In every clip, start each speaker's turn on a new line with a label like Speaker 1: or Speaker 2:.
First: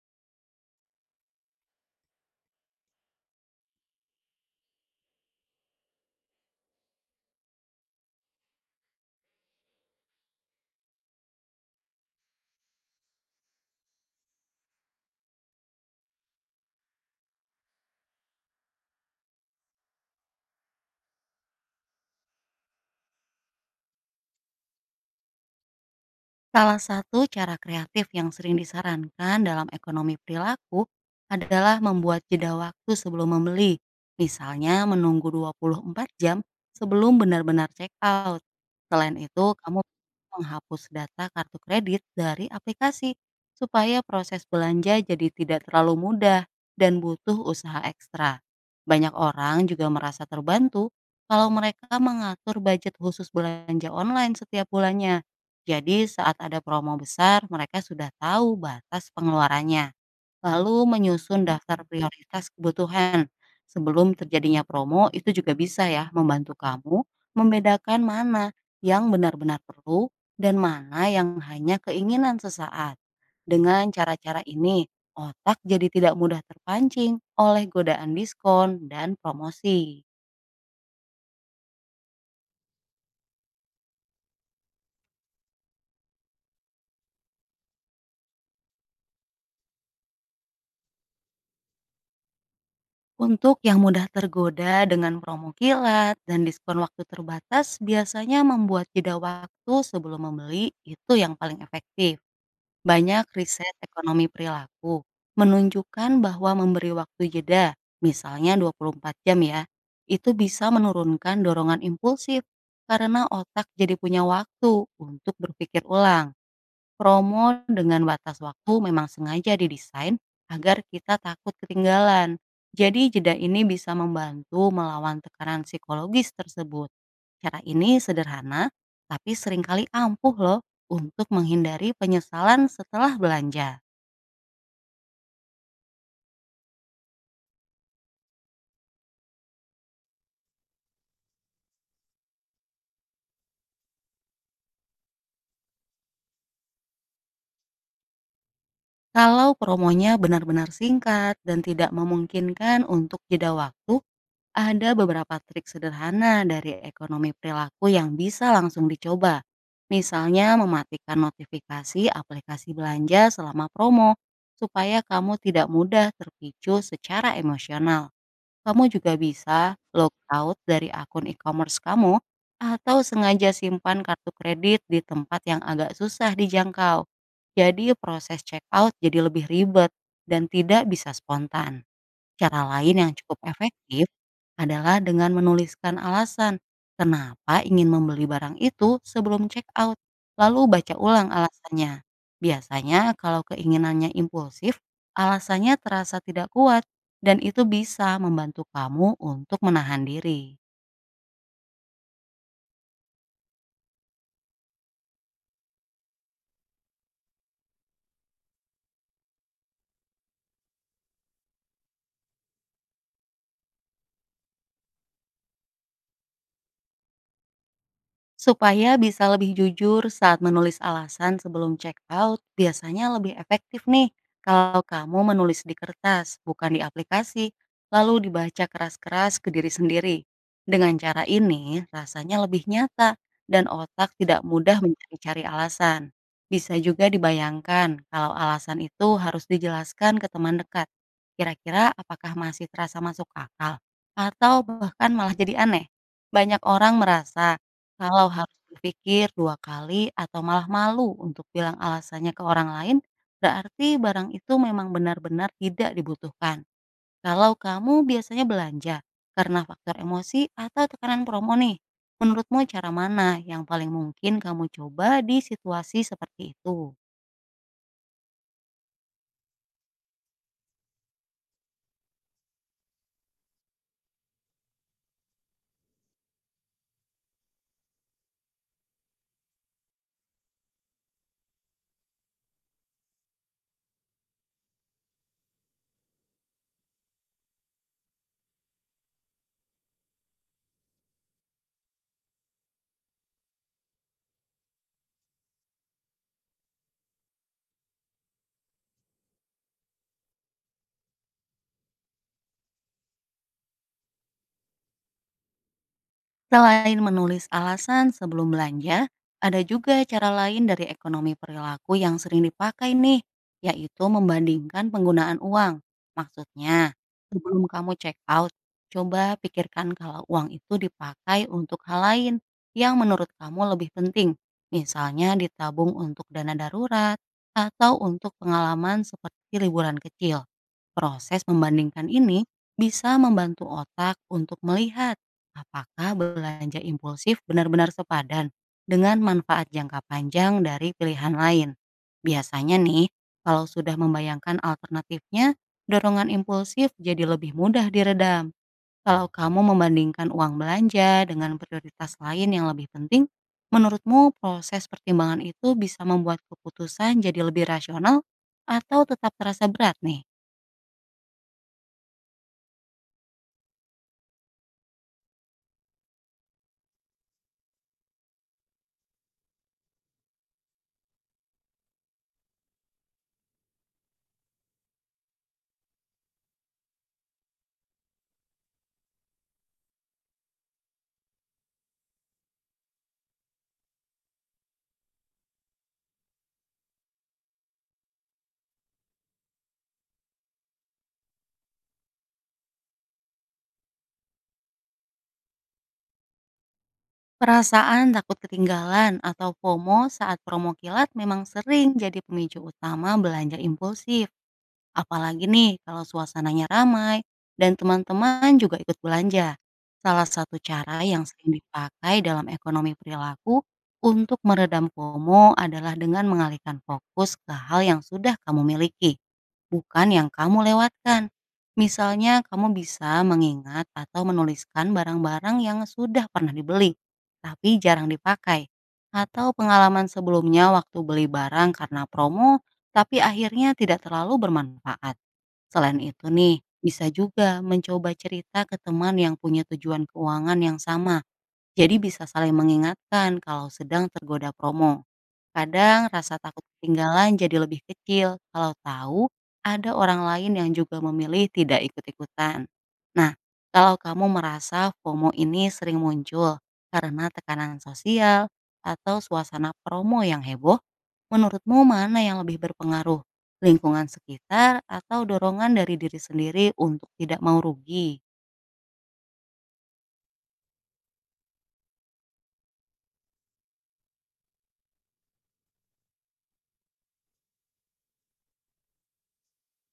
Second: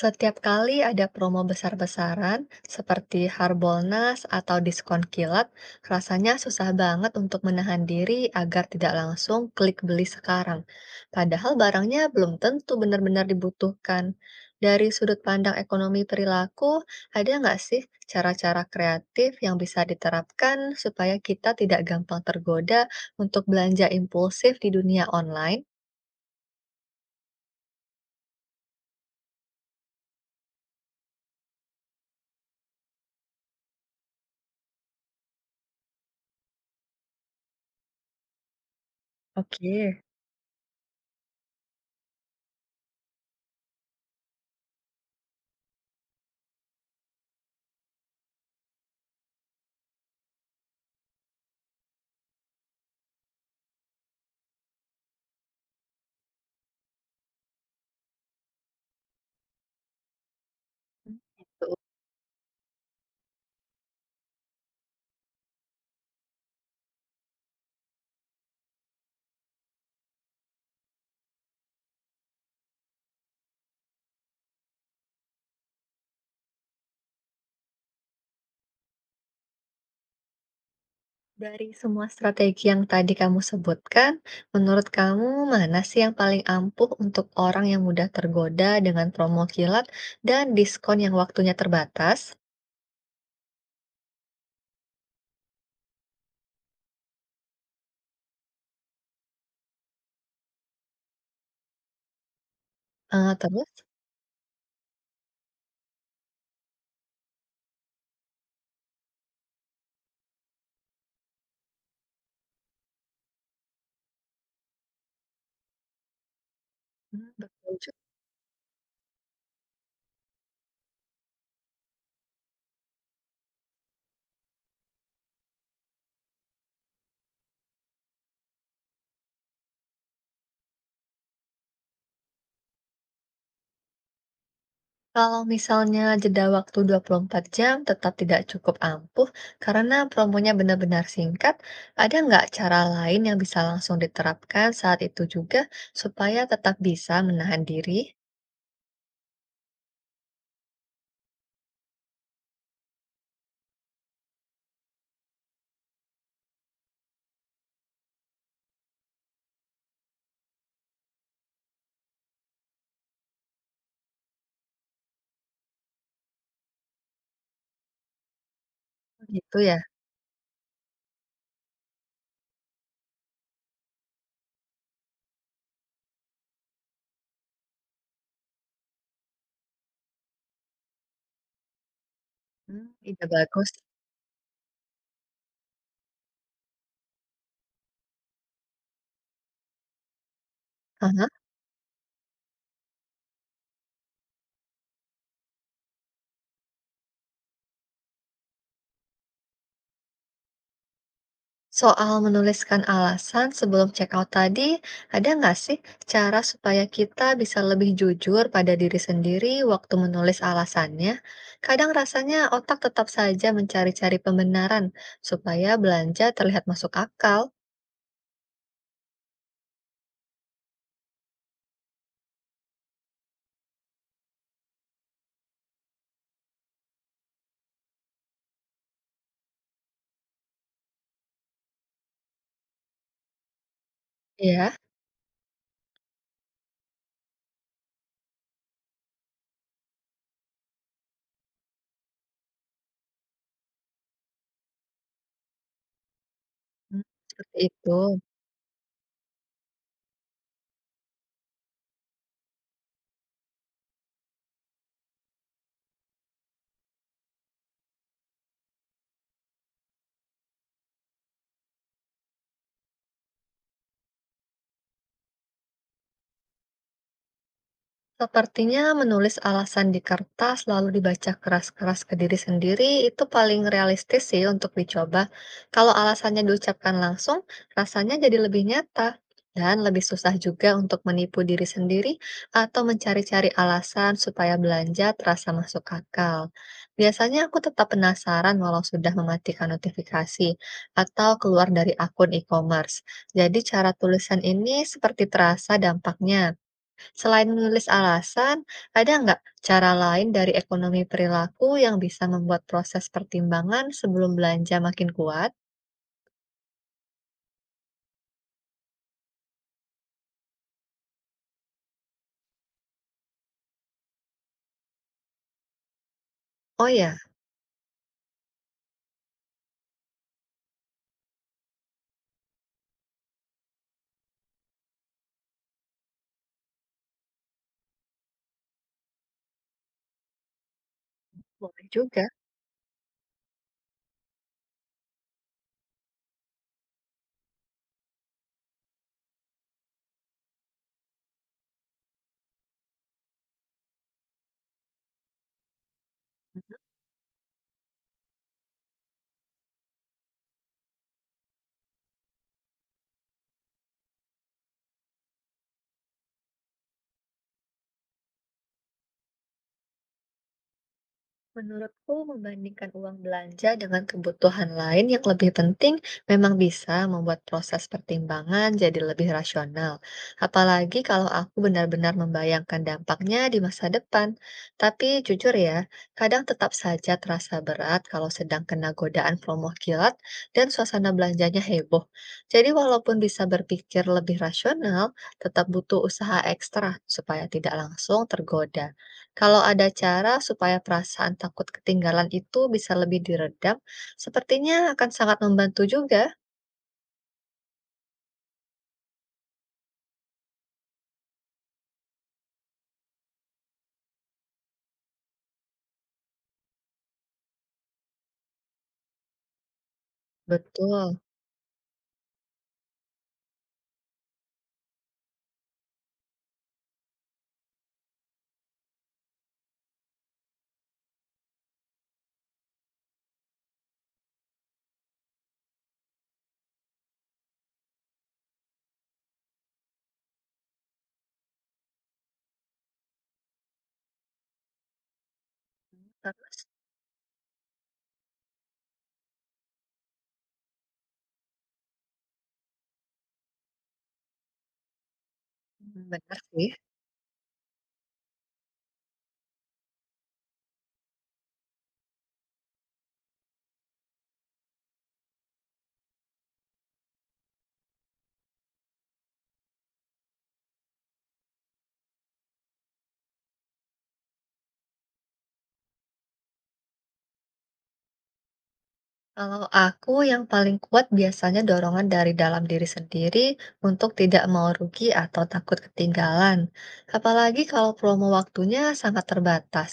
Speaker 1: Setiap kali ada promo besar-besaran, seperti Harbolnas atau diskon kilat, rasanya susah banget untuk menahan diri agar tidak langsung klik beli sekarang. Padahal barangnya belum tentu benar-benar dibutuhkan. Dari sudut pandang ekonomi perilaku, ada nggak sih cara-cara kreatif yang bisa diterapkan supaya kita tidak gampang tergoda untuk belanja impulsif di dunia online?
Speaker 2: Salah satu cara kreatif yang sering disarankan dalam ekonomi perilaku adalah membuat jeda waktu sebelum membeli. Misalnya menunggu 24 jam sebelum benar-benar check out. Selain itu, kamu
Speaker 1: Oke.
Speaker 2: menghapus data kartu kredit dari aplikasi supaya proses belanja jadi tidak terlalu mudah dan butuh usaha ekstra. Banyak orang juga merasa terbantu kalau mereka mengatur budget khusus belanja online setiap bulannya. Jadi saat ada promo besar, mereka sudah tahu batas pengeluarannya, lalu menyusun daftar prioritas kebutuhan. Sebelum terjadinya promo, itu juga bisa ya membantu kamu membedakan mana yang benar-benar perlu dan mana yang hanya keinginan sesaat. Dengan cara-cara ini, otak jadi tidak mudah terpancing oleh godaan diskon dan promosi.
Speaker 1: Dari semua strategi yang tadi kamu sebutkan, menurut kamu mana sih yang paling ampuh untuk orang yang mudah tergoda dengan promo kilat dan diskon yang waktunya terbatas?
Speaker 2: Untuk yang mudah tergoda dengan promo kilat dan diskon waktu terbatas, biasanya membuat jeda waktu sebelum membeli itu yang paling efektif. Banyak
Speaker 1: Eh, terus,
Speaker 2: riset ekonomi perilaku menunjukkan bahwa memberi waktu jeda, misalnya 24 jam ya, itu bisa menurunkan dorongan impulsif karena otak jadi punya waktu untuk berpikir ulang.
Speaker 1: hmm,
Speaker 2: Promo
Speaker 1: betul
Speaker 2: dengan
Speaker 1: juga.
Speaker 2: batas waktu memang sengaja didesain agar kita takut ketinggalan. Jadi jeda ini bisa membantu melawan tekanan psikologis tersebut. Cara ini sederhana, tapi seringkali ampuh loh untuk menghindari penyesalan setelah belanja.
Speaker 1: Kalau misalnya jeda waktu 24 jam tetap tidak cukup ampuh karena promonya benar-benar singkat, ada nggak cara lain yang bisa langsung diterapkan saat itu juga supaya tetap bisa menahan diri?
Speaker 2: Kalau promonya benar-benar singkat dan tidak memungkinkan untuk jeda waktu, ada beberapa trik sederhana dari ekonomi perilaku yang bisa langsung dicoba. Misalnya mematikan notifikasi aplikasi belanja selama promo supaya kamu tidak mudah terpicu secara emosional. Kamu juga
Speaker 1: Gitu ya?
Speaker 2: bisa logout dari akun e-commerce kamu atau sengaja simpan kartu kredit di tempat yang agak susah dijangkau. Jadi proses checkout jadi lebih ribet dan tidak bisa spontan. Cara
Speaker 1: Hmm,
Speaker 2: lain yang
Speaker 1: ide
Speaker 2: cukup
Speaker 1: bagus.
Speaker 2: efektif adalah dengan menuliskan alasan kenapa ingin membeli barang itu sebelum check out, lalu baca
Speaker 1: Aha.
Speaker 2: ulang alasannya. Biasanya kalau keinginannya impulsif, alasannya terasa tidak kuat dan itu bisa membantu kamu untuk menahan diri.
Speaker 1: Soal menuliskan alasan sebelum check out tadi, ada nggak sih cara supaya kita bisa lebih jujur pada diri sendiri waktu menulis alasannya? Kadang rasanya otak tetap saja mencari-cari pembenaran supaya belanja terlihat masuk akal.
Speaker 2: Supaya bisa lebih jujur saat menulis alasan sebelum check out, biasanya lebih efektif nih kalau kamu menulis di kertas, bukan di aplikasi, lalu dibaca keras-keras ke diri sendiri. Dengan cara ini, rasanya lebih nyata dan otak tidak
Speaker 1: Ya.
Speaker 2: mudah mencari-cari alasan. Bisa juga dibayangkan kalau alasan itu harus dijelaskan ke teman dekat. Kira-kira apakah masih terasa masuk akal atau bahkan malah jadi aneh? Banyak orang
Speaker 1: Hmm, seperti
Speaker 2: merasa
Speaker 1: itu.
Speaker 2: kalau harus berpikir 2 kali atau malah malu untuk bilang alasannya ke orang lain, berarti barang itu memang benar-benar tidak dibutuhkan. Kalau kamu biasanya belanja karena faktor emosi atau tekanan promo nih, menurutmu cara mana yang paling mungkin kamu coba di situasi seperti itu?
Speaker 1: Sepertinya menulis alasan di kertas lalu dibaca keras-keras ke diri sendiri itu paling realistis sih untuk dicoba. Kalau alasannya diucapkan langsung, rasanya jadi lebih nyata dan lebih susah juga untuk menipu diri sendiri atau mencari-cari alasan supaya belanja terasa masuk akal. Biasanya aku tetap penasaran walau sudah mematikan notifikasi atau keluar dari akun e-commerce. Jadi cara tulisan ini seperti terasa dampaknya. Selain menulis alasan, ada nggak cara lain dari ekonomi perilaku yang bisa membuat proses pertimbangan sebelum belanja makin kuat?
Speaker 2: Selain menulis alasan sebelum belanja, ada juga cara lain dari ekonomi perilaku yang sering dipakai nih, yaitu membandingkan penggunaan uang.
Speaker 1: Oh
Speaker 2: Maksudnya,
Speaker 1: ya,
Speaker 2: sebelum kamu check out, coba pikirkan kalau uang itu dipakai untuk hal lain yang menurut kamu lebih penting. Misalnya ditabung untuk dana darurat atau untuk pengalaman seperti liburan kecil. Proses
Speaker 1: boleh
Speaker 2: membandingkan
Speaker 1: juga.
Speaker 2: ini bisa membantu otak untuk melihat apakah belanja impulsif benar-benar sepadan dengan manfaat jangka panjang dari pilihan lain. Biasanya nih, kalau sudah membayangkan alternatifnya, dorongan impulsif jadi lebih mudah diredam. Kalau kamu membandingkan uang belanja dengan prioritas lain yang lebih penting, menurutmu proses pertimbangan itu bisa membuat keputusan jadi lebih rasional atau tetap terasa berat nih?
Speaker 1: Menurutku, membandingkan uang belanja dengan kebutuhan lain yang lebih penting memang bisa membuat proses pertimbangan jadi lebih rasional. Apalagi kalau aku benar-benar membayangkan dampaknya di masa depan. Tapi jujur ya, kadang tetap saja terasa berat kalau sedang kena godaan promo kilat dan suasana belanjanya heboh. Jadi walaupun bisa berpikir lebih rasional, tetap butuh usaha ekstra supaya tidak langsung tergoda. Kalau ada cara supaya perasaan takut ketinggalan itu bisa lebih diredam, sepertinya akan sangat membantu juga.
Speaker 2: Perasaan takut ketinggalan atau FOMO saat promo kilat memang sering jadi pemicu utama belanja impulsif. Apalagi nih kalau suasananya ramai dan teman-teman juga ikut belanja. Salah satu cara
Speaker 1: Betul.
Speaker 2: yang sering dipakai dalam ekonomi perilaku untuk meredam FOMO adalah dengan mengalihkan fokus ke hal yang sudah kamu miliki bukan yang kamu lewatkan. Misalnya, kamu bisa mengingat atau menuliskan barang-barang yang sudah pernah dibeli, tapi jarang dipakai, atau pengalaman sebelumnya waktu beli barang karena promo, tapi akhirnya tidak terlalu bermanfaat. Selain itu nih,
Speaker 1: Terus,
Speaker 2: bisa juga mencoba cerita ke teman yang punya tujuan keuangan yang sama jadi bisa saling mengingatkan kalau sedang tergoda promo.
Speaker 1: hmm,
Speaker 2: Kadang
Speaker 1: benar
Speaker 2: rasa takut
Speaker 1: sih.
Speaker 2: ketinggalan jadi lebih kecil kalau tahu ada orang lain yang juga memilih tidak ikut-ikutan. Nah, kalau kamu merasa FOMO ini sering muncul karena tekanan sosial atau suasana promo yang heboh, menurutmu mana yang lebih berpengaruh? Lingkungan sekitar atau dorongan dari diri sendiri untuk tidak mau rugi?
Speaker 1: Kalau aku yang paling kuat biasanya dorongan dari dalam diri sendiri untuk tidak mau rugi atau takut ketinggalan. Apalagi kalau promo waktunya sangat terbatas.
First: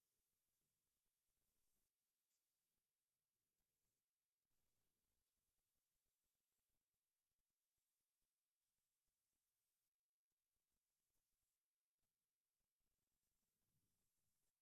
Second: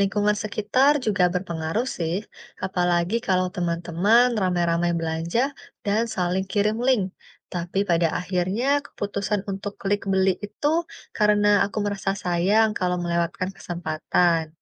Speaker 1: Lingkungan sekitar juga berpengaruh sih, apalagi kalau teman-teman ramai-ramai belanja dan saling kirim link. Tapi pada akhirnya keputusan untuk klik beli itu karena aku merasa sayang kalau melewatkan kesempatan.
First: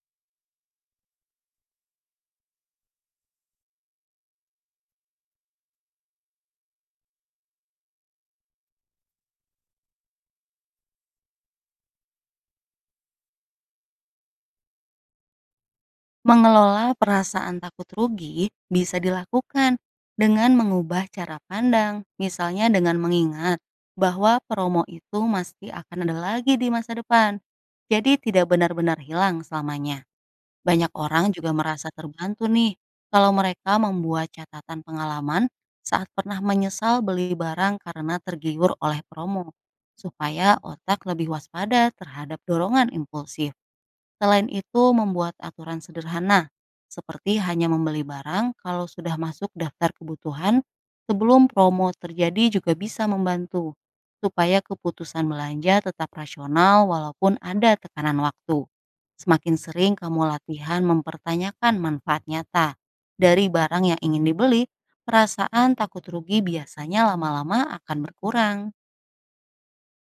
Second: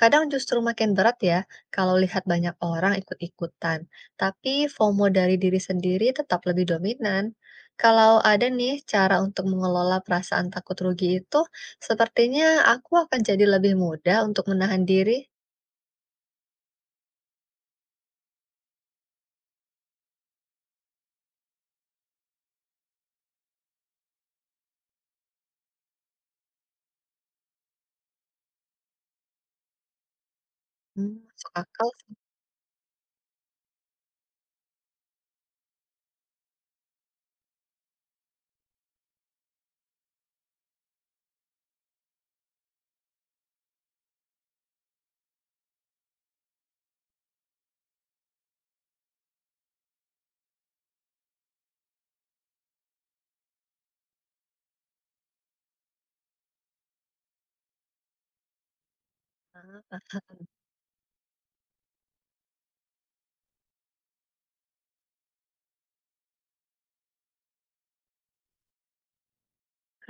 Speaker 1: Kadang justru makin berat ya kalau lihat banyak orang ikut-ikutan, tapi FOMO dari diri sendiri tetap lebih dominan. Kalau ada nih cara untuk mengelola perasaan takut rugi itu, sepertinya aku akan jadi lebih mudah untuk menahan diri.
Speaker 2: Mengelola perasaan takut rugi bisa dilakukan dengan mengubah cara pandang, misalnya dengan mengingat bahwa promo itu pasti akan ada lagi di masa depan. Jadi tidak benar-benar hilang selamanya. Banyak
Speaker 1: Hmm,
Speaker 2: orang
Speaker 1: masuk
Speaker 2: juga
Speaker 1: akal
Speaker 2: merasa terbantu nih kalau mereka membuat catatan pengalaman saat pernah menyesal beli barang karena tergiur oleh promo, supaya otak lebih waspada terhadap dorongan impulsif. Selain itu, membuat aturan sederhana, seperti hanya membeli barang kalau sudah masuk daftar kebutuhan sebelum promo terjadi juga bisa membantu, supaya keputusan belanja tetap rasional walaupun ada tekanan waktu. Semakin sering
Speaker 1: sih.
Speaker 2: kamu latihan mempertanyakan manfaat nyata dari barang yang ingin dibeli, perasaan takut rugi biasanya lama-lama akan berkurang.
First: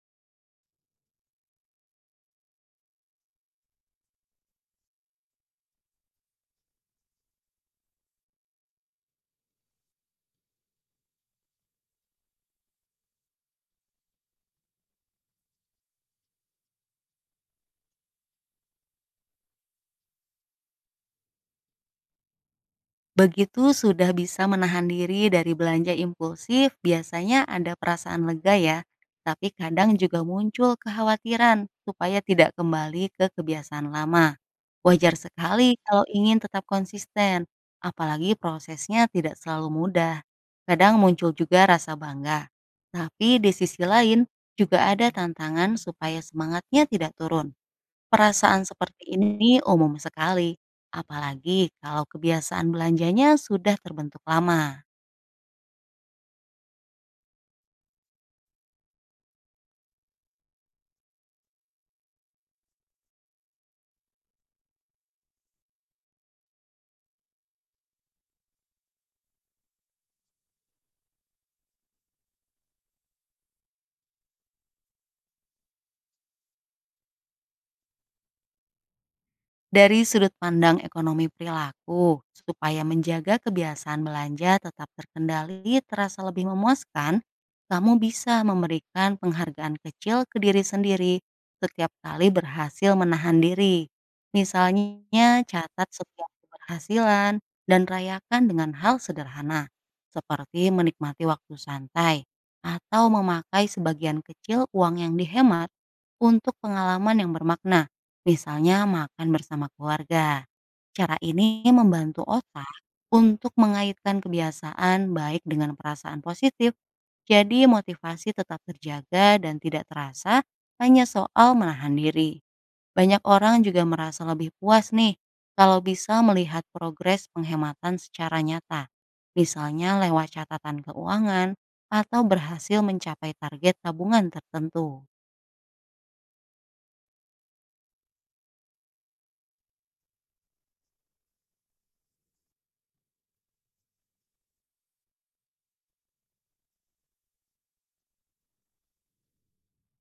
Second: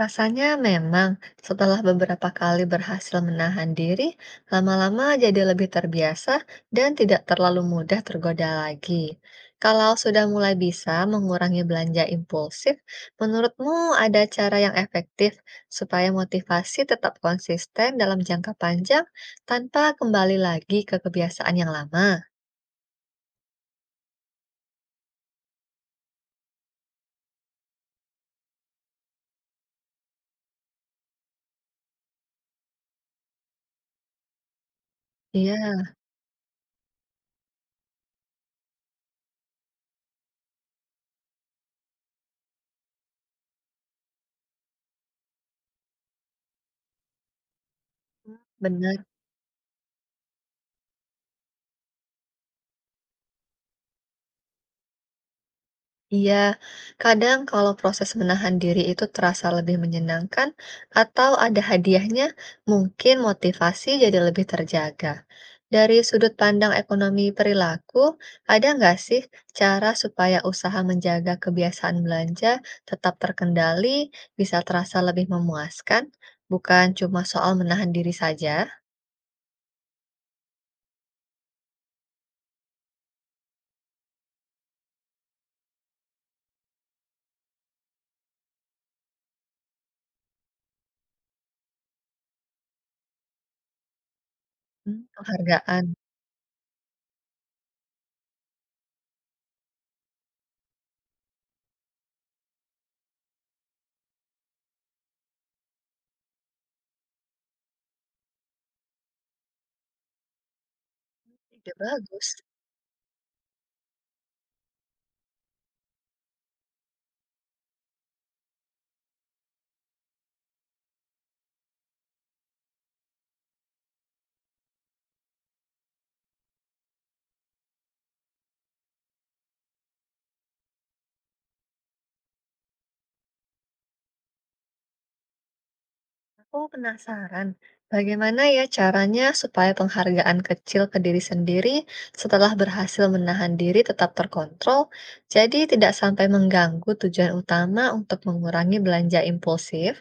Speaker 1: Rasanya memang setelah beberapa kali berhasil menahan diri, lama-lama jadi lebih terbiasa dan tidak terlalu mudah tergoda lagi. Kalau sudah mulai bisa mengurangi belanja impulsif, menurutmu ada cara yang efektif supaya motivasi tetap konsisten dalam jangka panjang tanpa kembali lagi ke kebiasaan yang lama?
Speaker 2: Begitu sudah bisa menahan diri dari belanja impulsif, biasanya ada perasaan lega ya, tapi kadang juga muncul kekhawatiran supaya tidak kembali ke kebiasaan lama. Wajar
Speaker 1: Iya,
Speaker 2: sekali kalau ingin tetap konsisten, apalagi prosesnya tidak selalu mudah. Kadang muncul juga rasa bangga. Tapi di sisi lain juga ada tantangan supaya semangatnya tidak turun. Perasaan
Speaker 1: benar.
Speaker 2: seperti ini umum sekali, apalagi kalau kebiasaan belanjanya sudah terbentuk lama.
Speaker 1: Iya, kadang kalau proses menahan diri itu terasa lebih menyenangkan atau ada hadiahnya, mungkin motivasi jadi lebih terjaga. Dari sudut pandang ekonomi perilaku, ada nggak sih cara supaya usaha menjaga kebiasaan belanja tetap terkendali, bisa terasa lebih memuaskan, bukan cuma soal menahan diri saja?
Speaker 2: Dari sudut pandang ekonomi perilaku, supaya menjaga kebiasaan belanja tetap terkendali terasa lebih memuaskan, kamu bisa memberikan penghargaan kecil ke diri sendiri setiap kali berhasil menahan diri.
Speaker 1: Hmm,
Speaker 2: Misalnya
Speaker 1: penghargaan.
Speaker 2: catat setiap keberhasilan dan rayakan dengan hal sederhana, seperti menikmati waktu santai atau memakai sebagian kecil uang yang dihemat untuk pengalaman yang bermakna misalnya makan bersama keluarga. Cara ini
Speaker 1: Ide
Speaker 2: membantu
Speaker 1: bagus.
Speaker 2: otak untuk mengaitkan kebiasaan baik dengan perasaan positif, jadi motivasi tetap terjaga dan tidak terasa hanya soal menahan diri. Banyak orang juga merasa lebih puas nih kalau bisa melihat progres penghematan secara nyata, misalnya lewat catatan keuangan atau berhasil mencapai target tabungan tertentu.
Speaker 1: Aku penasaran, bagaimana ya caranya supaya penghargaan kecil ke diri sendiri setelah berhasil menahan diri tetap terkontrol, jadi tidak sampai mengganggu tujuan utama untuk mengurangi belanja impulsif?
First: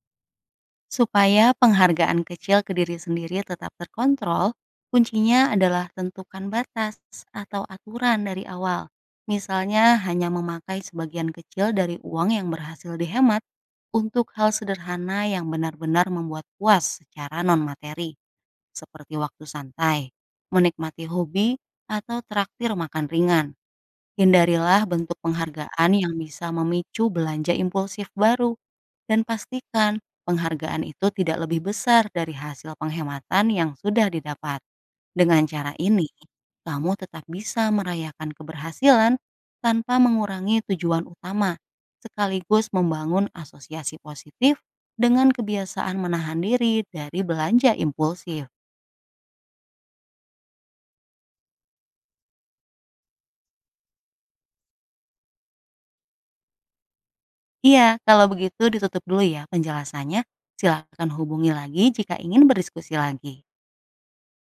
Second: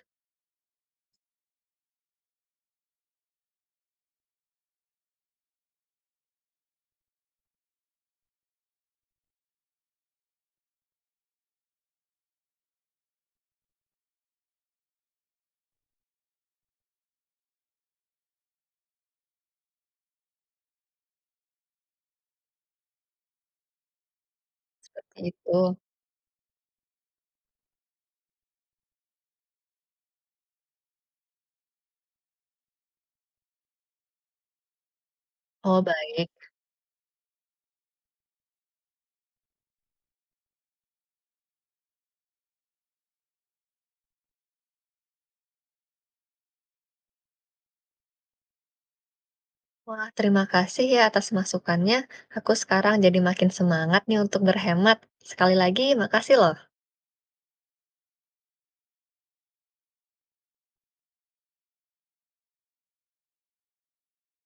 Speaker 2: Supaya penghargaan kecil ke diri sendiri tetap terkontrol, kuncinya adalah tentukan batas atau aturan dari awal. Misalnya hanya memakai sebagian kecil dari uang yang berhasil dihemat untuk hal sederhana yang benar-benar membuat puas secara non-materi, seperti waktu santai, menikmati hobi, atau traktir makan ringan. Hindarilah bentuk
Speaker 1: Itu.
Speaker 2: penghargaan yang bisa memicu belanja impulsif baru, dan pastikan penghargaan itu tidak lebih besar dari hasil penghematan yang sudah didapat. Dengan cara
Speaker 1: Oh,
Speaker 2: ini,
Speaker 1: baik.
Speaker 2: kamu tetap bisa merayakan keberhasilan tanpa mengurangi tujuan utama, sekaligus membangun asosiasi positif dengan kebiasaan menahan diri dari belanja impulsif.
Speaker 1: Wah, terima kasih ya atas masukannya. Aku sekarang jadi makin semangat nih untuk berhemat. Sekali lagi, makasih loh.
Speaker 2: Iya, kalau begitu ditutup dulu ya penjelasannya. Silakan hubungi lagi jika ingin berdiskusi lagi.